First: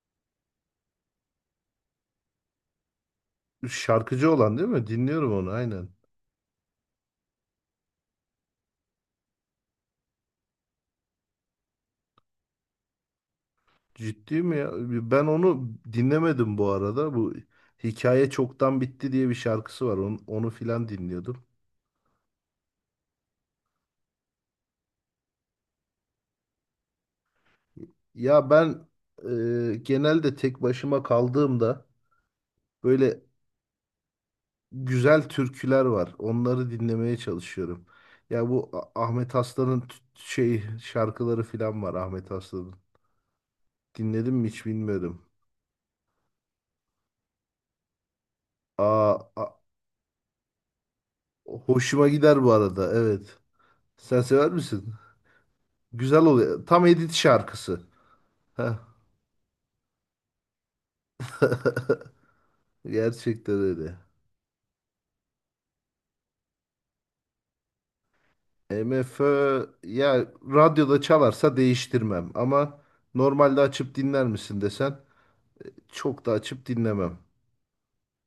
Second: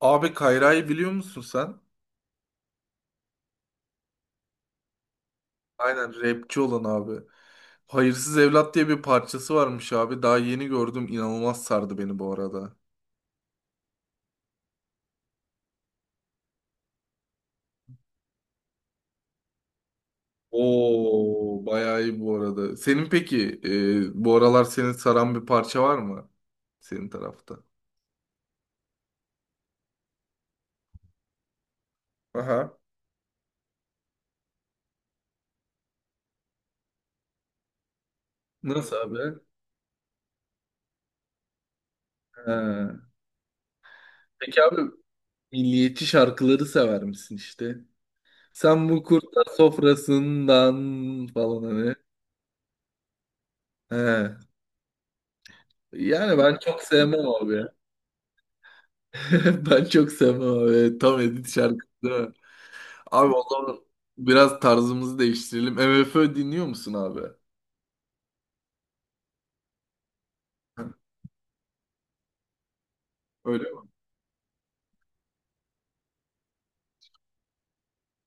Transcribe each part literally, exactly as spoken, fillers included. Abi Kayra'yı biliyor musun sen? Şarkıcı olan değil mi? Dinliyorum onu aynen. Aynen rapçi olan abi. Hayırsız Evlat diye bir parçası varmış abi. Daha yeni gördüm. İnanılmaz sardı beni bu arada. Ciddi mi ya? Ben onu dinlemedim bu arada. Bu Hikaye Çoktan Bitti diye bir şarkısı var. Onu, onu filan dinliyordum. Oo, bayağı iyi bu arada. Senin peki e, bu aralar seni saran bir parça var mı? Senin tarafta. Ya ben e, genelde tek başıma kaldığımda Aha. böyle güzel türküler var. Onları dinlemeye çalışıyorum. Ya bu Nasıl A- abi? Ahmet Aslan'ın t- şey şarkıları filan var Ahmet Ha. Aslan'ın. Dinledim mi Peki hiç abi bilmiyorum. milliyetçi şarkıları sever misin işte? Sen bu Aa, kurtlar a- sofrasından falan hani. hoşuma gider bu arada. Evet. He. Sen sever misin? Güzel Yani ben oluyor. çok Tam edit sevmem abi şarkısı. Heh, Ben çok sevmem abi. Tam edit şarkısı değil mi? Abi o gerçekten zaman öyle. biraz tarzımızı değiştirelim. MFÖ dinliyor musun abi? MFÖ ya Heh, radyoda çalarsa değiştirmem ama normalde öyle mi? açıp dinler misin desen çok da açıp dinlemem.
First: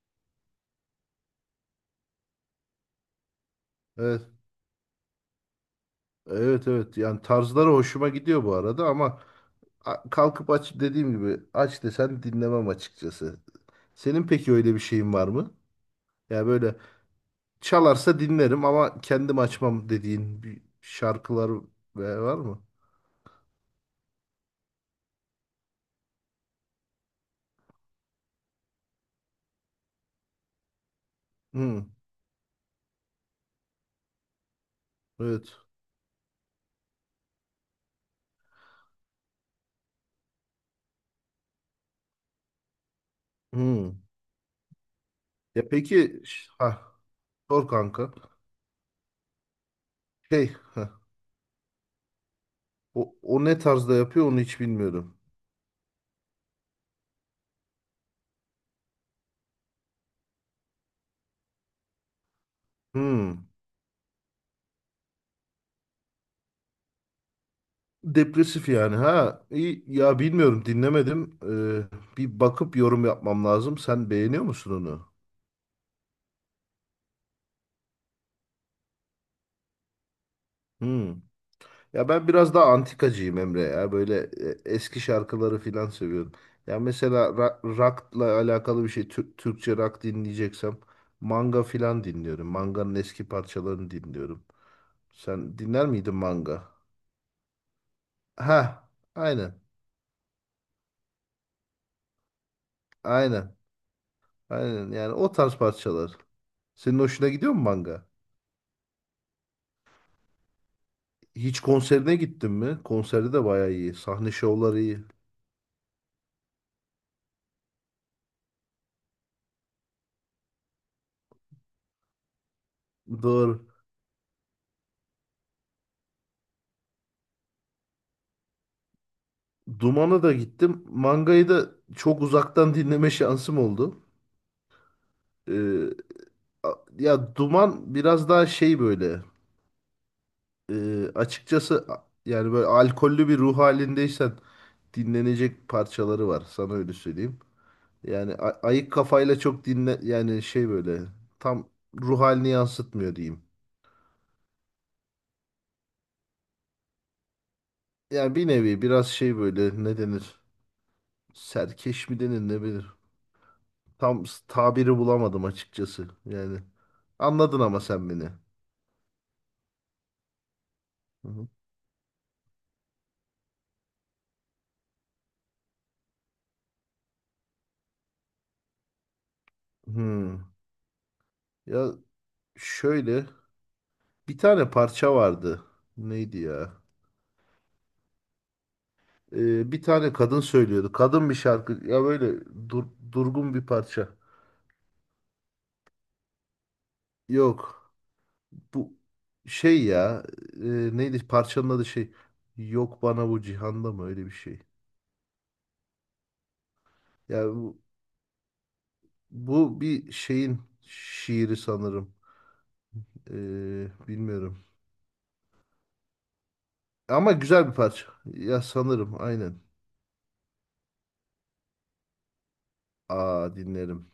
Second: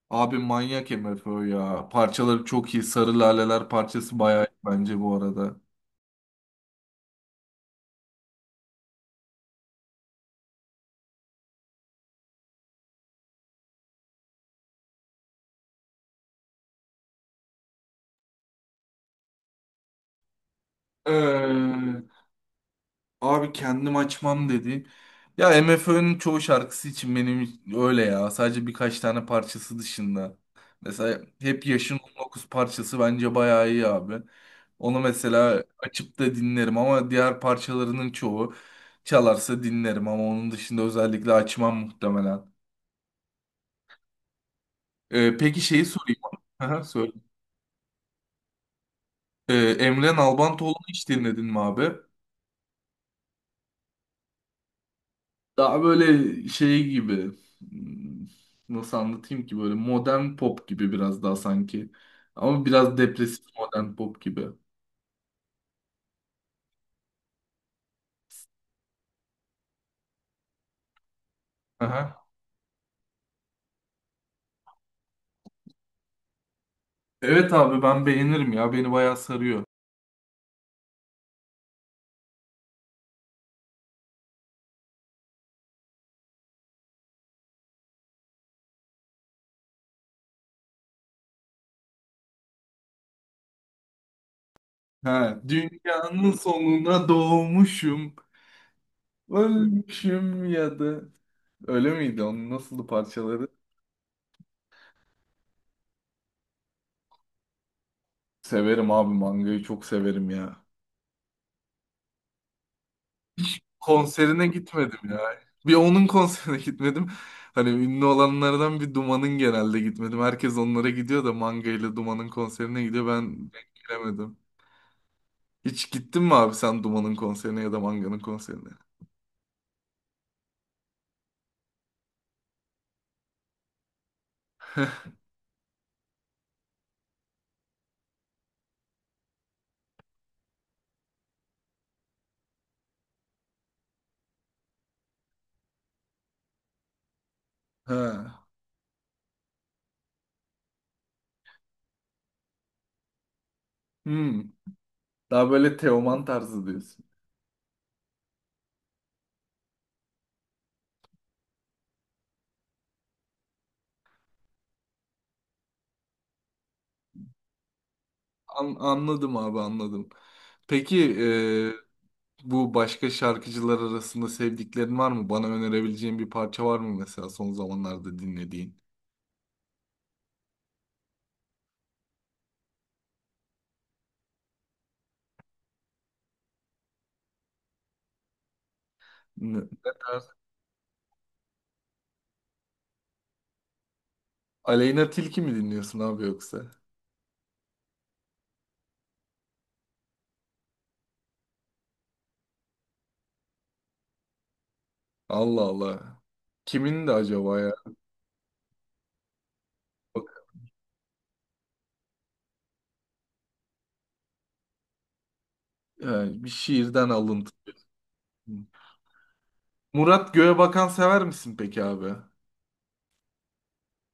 Abi manyak MFÖ ya. Parçaları çok iyi. Sarı Laleler parçası Evet. bayağı iyi bence bu arada. Evet, evet, yani tarzları hoşuma gidiyor bu arada, ama a- kalkıp aç dediğim gibi aç desen dinlemem açıkçası. Senin peki öyle bir şeyin var mı? Ya böyle çalarsa dinlerim ama kendim açmam dediğin bir şarkılar Ee, ve- var mı? Abi kendim açmam dedi. Ya MFÖ'nün çoğu şarkısı için benim öyle ya. Sadece birkaç tane parçası dışında. Mesela Hep Hı, Yaşın on dokuz parçası bence bayağı iyi abi. Onu evet. mesela açıp da dinlerim ama diğer parçalarının çoğu çalarsa dinlerim ama onun dışında özellikle açmam muhtemelen. Hı. Ee, peki Ya şeyi sorayım. peki, ş- ha, Aha, söyle. sor kanka. Ee, Emre Şey, Nalbantoğlu'nu ha, hiç dinledin mi abi? o, o ne tarzda yapıyor onu hiç bilmiyorum. Daha böyle şey gibi, hmm, nasıl anlatayım ki, böyle modern pop gibi biraz daha sanki. Ama biraz depresif Hmm. modern pop gibi. Depresif yani ha. İyi, ya bilmiyorum, dinlemedim. Ee, Aha. bir bakıp yorum yapmam lazım. Sen beğeniyor musun onu? Evet abi ben beğenirim ya. Beni bayağı sarıyor. Hmm. Ya ben biraz daha antikacıyım Emre ya. Böyle e, eski şarkıları filan seviyorum. Ya mesela ra- rock'la alakalı bir şey, Tür- Türkçe rock dinleyeceksem manga filan dinliyorum. Manga'nın eski parçalarını dinliyorum. Ha, Sen dinler miydin dünyanın manga? sonuna doğmuşum, Ha, aynen. ölmüşüm ya da öyle miydi? Onun nasıldı parçaları? Aynen, aynen. Yani o tarz parçalar. Senin hoşuna gidiyor mu manga? Severim abi, mangayı çok severim ya. Hiç konserine gittin mi? Konserde de bayağı iyi. Sahne Konserine şovları gitmedim iyi. ya. Bir onun konserine gitmedim. Hani ünlü olanlardan bir Duman'ın genelde gitmedim. Herkes onlara gidiyor da Manga ile Duman'ın konserine gidiyor. Ben Doğru. denk gelemedim. Hiç gittin mi abi sen Duman'ın konserine ya da Manga'nın konserine? Duman'a da gittim. Mangayı da çok uzaktan dinleme şansım oldu. Ee, a- ya, Duman biraz daha şey böyle. e, açıkçası, a- yani böyle alkollü bir ruh halindeysen dinlenecek parçaları var. Sana öyle söyleyeyim. Yani Ha. a- ayık kafayla çok dinle, yani şey böyle tam ruh halini yansıtmıyor diyeyim. Hmm. Daha böyle Teoman tarzı diyorsun. Yani bir nevi biraz şey böyle, ne denir? Serkeş mi denir, ne bilir. Tam s- tabiri bulamadım açıkçası. Yani anladın ama sen beni. Hı An- anladım abi, anladım. Peki hı. e, bu başka şarkıcılar arasında sevdiklerin var mı? Bana önerebileceğin bir parça var mı mesela, son zamanlarda dinlediğin? Hmm. Ya şöyle, bir tane parça vardı. Neydi ya? Ne? Ee, bir tane kadın söylüyordu. Kadın bir şarkı. Ya böyle dur- durgun bir parça. Aleyna Tilki mi dinliyorsun abi yoksa? Yok. Bu şey ya, e, neydi parçanın adı, şey, yok bana bu cihanda mı, öyle bir şey. Allah Allah. Kimin de Ya acaba ya? bu, bu bir Bak, şeyin şiiri sanırım. E, bilmiyorum. yani bir şiirden Ama alıntı. güzel bir parça. Ya sanırım, aynen. Murat Göğebakan sever misin peki abi? Aa, dinlerim.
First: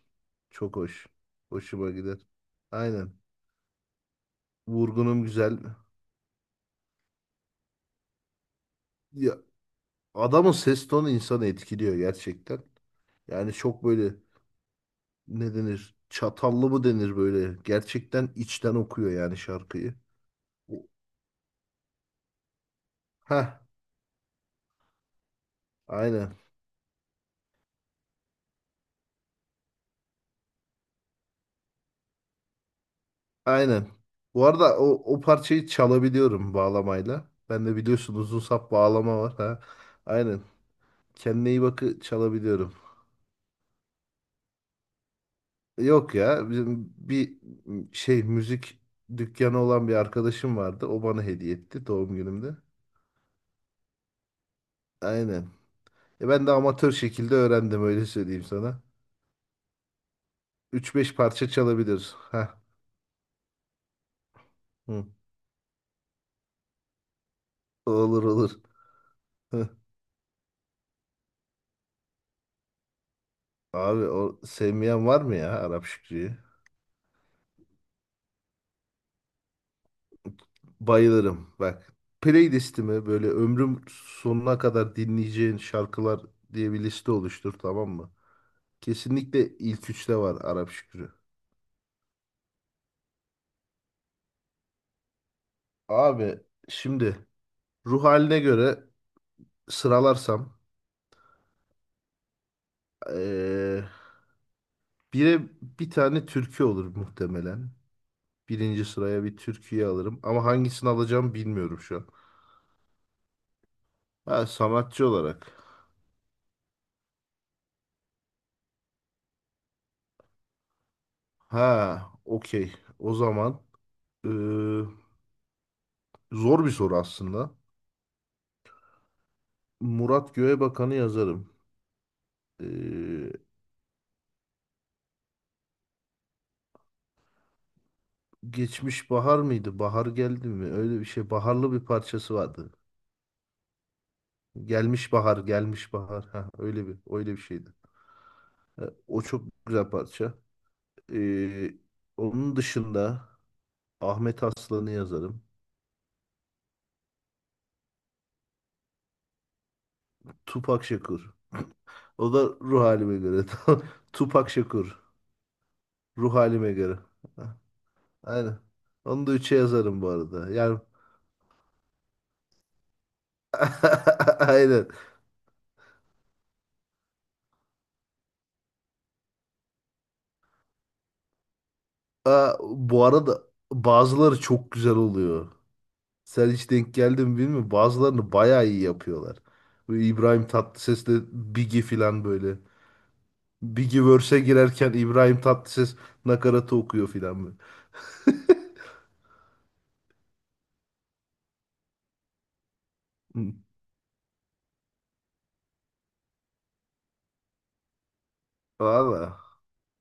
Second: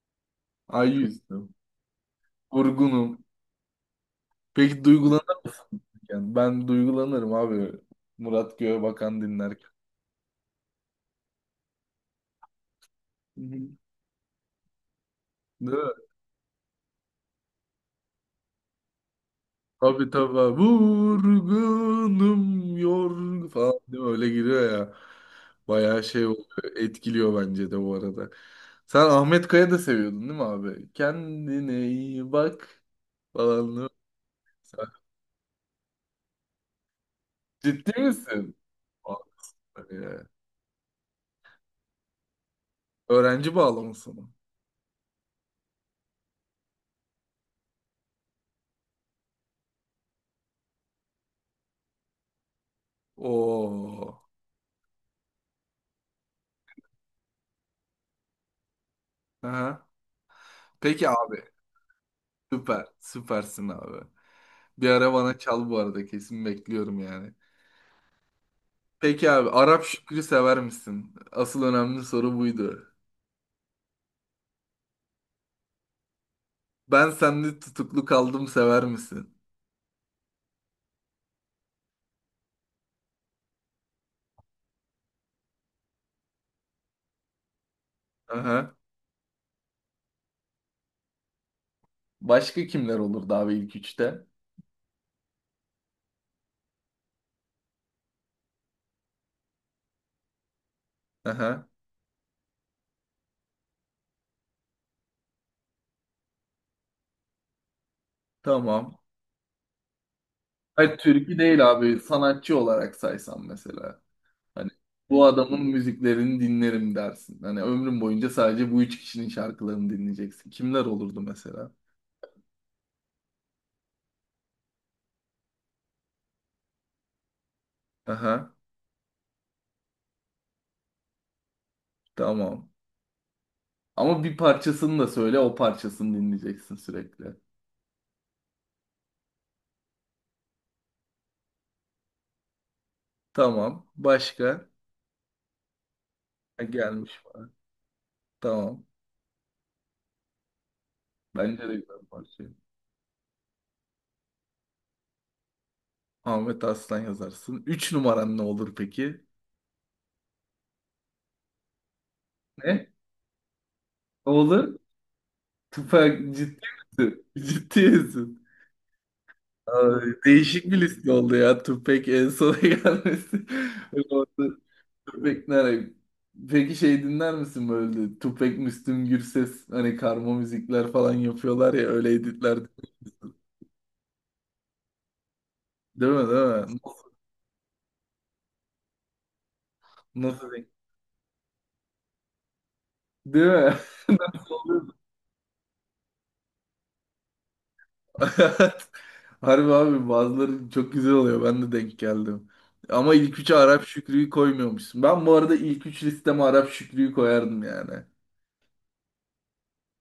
Çok Ay hoş. yüzdüm. Hoşuma gider. Aynen. Vurgunum. Peki Vurgunum duygulanırken. güzel. Ben duygulanırım abi. Murat Göğebakan Ya, dinlerken. adamın ses tonu insanı etkiliyor gerçekten. Hı Yani hı. çok böyle, ne Değil mi? denir? Çatallı mı denir böyle? Gerçekten içten okuyor yani şarkıyı. Tabii tabii. O, Vurgunum yorgun Ha, falan değil mi? Öyle giriyor ya. Bayağı şey aynen. oluyor, etkiliyor bence de bu arada. Sen Ahmet Kaya da seviyordun değil mi abi? Kendine iyi bak falan, değil Aynen. mi? Bu arada o, Sen- o parçayı çalabiliyorum bağlamayla. Ben de Ciddi biliyorsun, uzun misin? sap Vay bağlama var ha. be. Aynen. Kendine iyi bakı çalabiliyorum. Öğrenci bağlaması mı? Yok ya, bizim bir şey, müzik dükkanı olan bir arkadaşım vardı. O bana hediye etti doğum günümde. Oo. Aynen. E ben de amatör şekilde öğrendim, öyle söyleyeyim sana. Aha. Üç Peki beş abi. parça çalabiliriz. Ha. Süper. Süpersin abi. Bir Hı. ara bana çal bu arada. Kesin bekliyorum yani. Olur, olur. Peki abi, Hı. Arap Şükrü sever misin? Asıl önemli soru buydu. Abi, o sevmeyen var mı ya Arap Şükrü'yü? Ben Senli Tutuklu Kaldım sever misin? Bayılırım. Bak, playlistimi böyle "ömrüm sonuna kadar dinleyeceğin şarkılar" diye bir liste oluştur, tamam mı? Aha. Kesinlikle ilk üçte var Arap Şükrü. Başka kimler olurdu abi ilk üçte? Abi, şimdi ruh haline göre sıralarsam Aha. eee bire bir tane türkü olur muhtemelen. Birinci Tamam. sıraya bir türküyü alırım ama hangisini Hayır, alacağım türkü değil bilmiyorum şu abi, an. sanatçı olarak saysam mesela. Ha, Hani sanatçı bu olarak. adamın müziklerini dinlerim dersin. Hani ömrüm boyunca sadece bu üç kişinin şarkılarını dinleyeceksin. Kimler olurdu mesela? Ha, okey, o zaman eee, zor bir soru aslında. Aha. Murat Göğebakan'ı yazarım. Tamam. Ee, Ama bir parçasını da söyle, o parçasını dinleyeceksin sürekli. geçmiş bahar mıydı? Bahar geldi mi? Öyle bir şey. Baharlı bir parçası vardı. Tamam. Başka? Gelmiş bahar, gelmiş bahar. Ha, Ha, öyle bir, gelmiş öyle bir bana. şeydi. Ee, Tamam. o çok güzel parça. Bence Ee, de güzel bir parça. onun dışında Ahmet Aslan'ı yazarım. Ahmet Arslan yazarsın. Üç numaran ne olur peki? Tupak Şakur. O da ruh Ne? halime göre. Ne Tupak olur? Şakur. Ruh Tüfek, ciddi halime göre. misin? Ha, Ciddi misin? aynen. Onu da üçe yazarım bu Ay, arada. değişik Yani bir liste oldu ya. Tüpek en sona gelmesi. Orada aynen. Tüfek nereye? Peki şey dinler misin böyle? Tüfek, Müslüm Gürses hani karma müzikler falan yapıyorlar ya, öyle Aa, editler. bu arada bazıları çok güzel oluyor. Değil mi, değil Sen hiç mi? denk geldin mi bilmiyorum. Bazılarını bayağı iyi yapıyorlar. Bu İbrahim Nasıl? Tatlıses'le Biggie falan böyle. Değil mi? Biggie verse'e girerken Oluyordu. İbrahim Tatlıses nakaratı okuyor falan böyle. Harbi abi, bazıları çok güzel oluyor. Ben de denk geldim. Ama ilk Hı. üçe Arap Şükrü'yü koymuyormuşsun. Ben bu arada ilk üç listeme Arap Şükrü'yü koyardım yani. Valla.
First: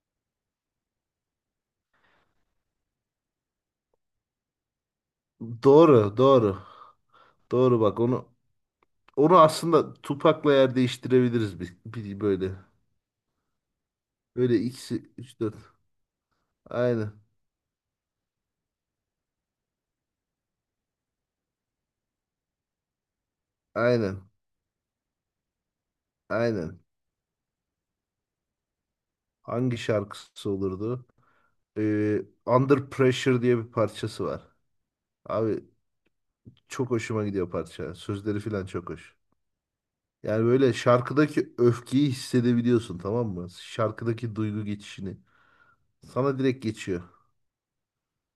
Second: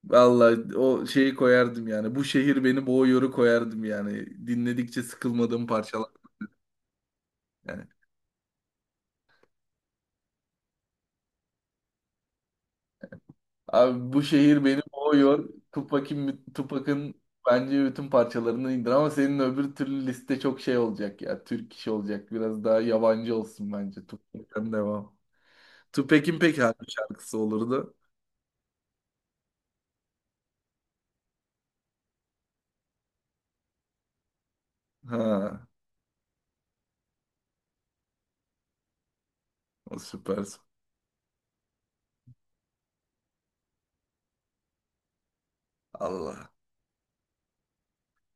Vallahi o şeyi koyardım yani. Bu Şehir Beni Boğuyor'u koyardım yani. Dinledikçe sıkılmadığım parçalar Doğru, doğru. Doğru, yani. bak, onu onu aslında Tupac'la yer değiştirebiliriz, bir, bir böyle. Abi, Bu Böyle Şehir Beni ikisi, üç Boğuyor. dört. Tupac'in Aynen. Tupac'ın bence bütün parçalarını indir ama senin öbür türlü liste çok şey olacak ya. Türk işi olacak. Biraz daha yabancı olsun bence. Aynen. Tupac'ten devam. Tupac'in peki Aynen. hangi şarkısı olurdu? Hangi şarkısı olurdu? Ee, Under Pressure diye bir parçası var. Abi, Ha, çok hoşuma gidiyor parça. Sözleri falan çok hoş. o Yani süpersin. böyle şarkıdaki öfkeyi hissedebiliyorsun, tamam mı? Şarkıdaki duygu geçişini. Sana Allah direkt geçiyor.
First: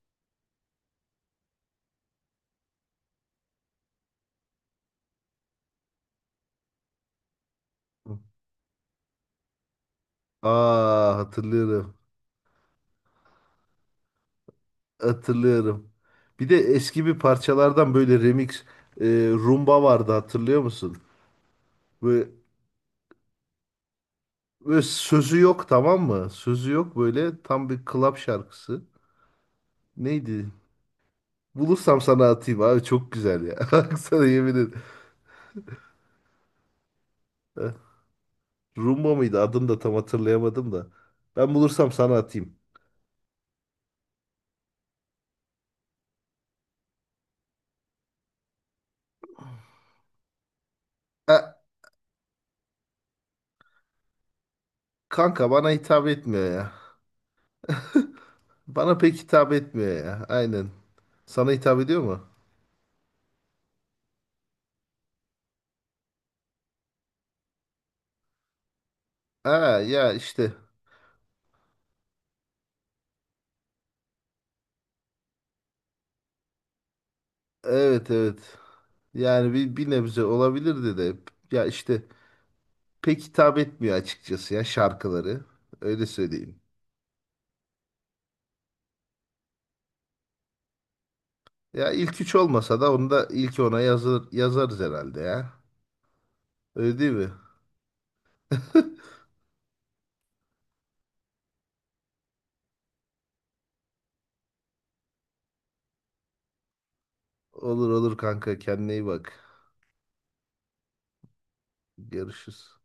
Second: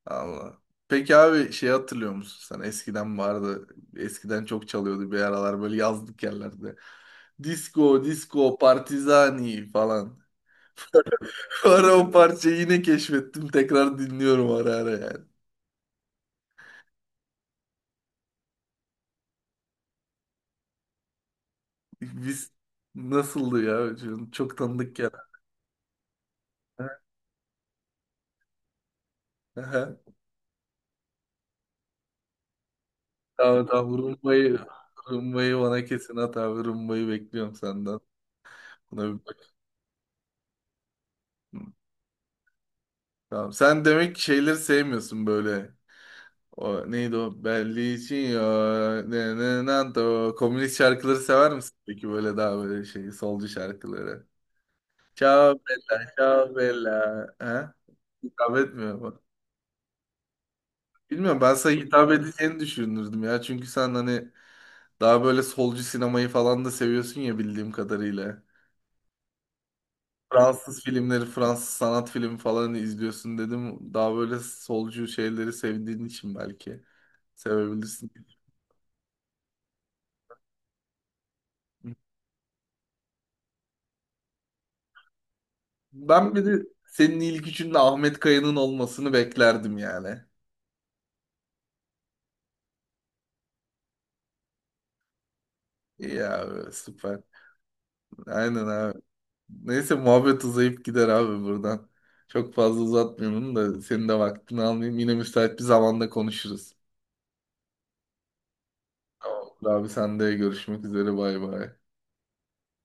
Allah. Peki abi, şey hatırlıyor musun sen? Eskiden vardı. Eskiden çok çalıyordu bir aralar böyle yazlık yerlerde. Disco, Hı. disco, partizani falan. Aa, Ara hatırlıyorum. o parçayı yine keşfettim. Tekrar dinliyorum ara ara yani. Hatırlıyorum. Bir de eski bir parçalardan böyle remix, e, rumba vardı, hatırlıyor musun? Böyle, Biz, nasıldı ya? Çok çok böyle tanıdık ya. sözü yok, tamam mı? Sözü yok, böyle tam bir club şarkısı. Aha. Neydi? Bulursam sana atayım abi, çok güzel ya. Tamam tamam, Bak, sana yemin rumbayı, ederim. rumbayı bana kesin at abi. Rumbayı bekliyorum Eh, senden. Buna Rumba bir mıydı? bak. Adını da tam hatırlayamadım da. Ben bulursam sana atayım. Tamam. Sen demek ki şeyleri sevmiyorsun böyle. O neydi o? Belli için ya. Ne ne ne o. Komünist şarkıları E, sever misin peki, böyle daha böyle şey, solcu şarkıları? kanka Ciao bana bella, hitap etmiyor ciao ya. bella. Ha? Hitap etmiyor Bana pek mu? hitap etmiyor ya. Aynen. Bilmiyorum, Sana ben sana hitap ediyor hitap mu? edeceğini düşünürdüm ya. Çünkü sen hani daha böyle solcu sinemayı falan da seviyorsun ya, bildiğim kadarıyla. Ha, ya işte. Fransız filmleri, Fransız sanat filmi falan izliyorsun dedim. Daha böyle solcu şeyleri sevdiğin için belki sevebilirsin. Evet, evet. Yani bir, bir nebze olabilirdi de. Ya işte, pek hitap etmiyor açıkçası ya şarkıları. Öyle Ben bir söyleyeyim. de senin ilk üçünde Ahmet Kaya'nın olmasını beklerdim yani. Ya ilk üç olmasa da onu da ilk ona yazır, yazarız herhalde ya. İyi abi, Öyle değil süper. mi? Aynen abi. Neyse, muhabbet uzayıp gider abi buradan. Çok fazla uzatmayalım da senin de vaktini almayayım. Yine müsait bir zamanda konuşuruz. Olur, olur kanka, kendine iyi bak. Tamam. Abi sen de görüşmek üzere, bay bay. Görüşürüz.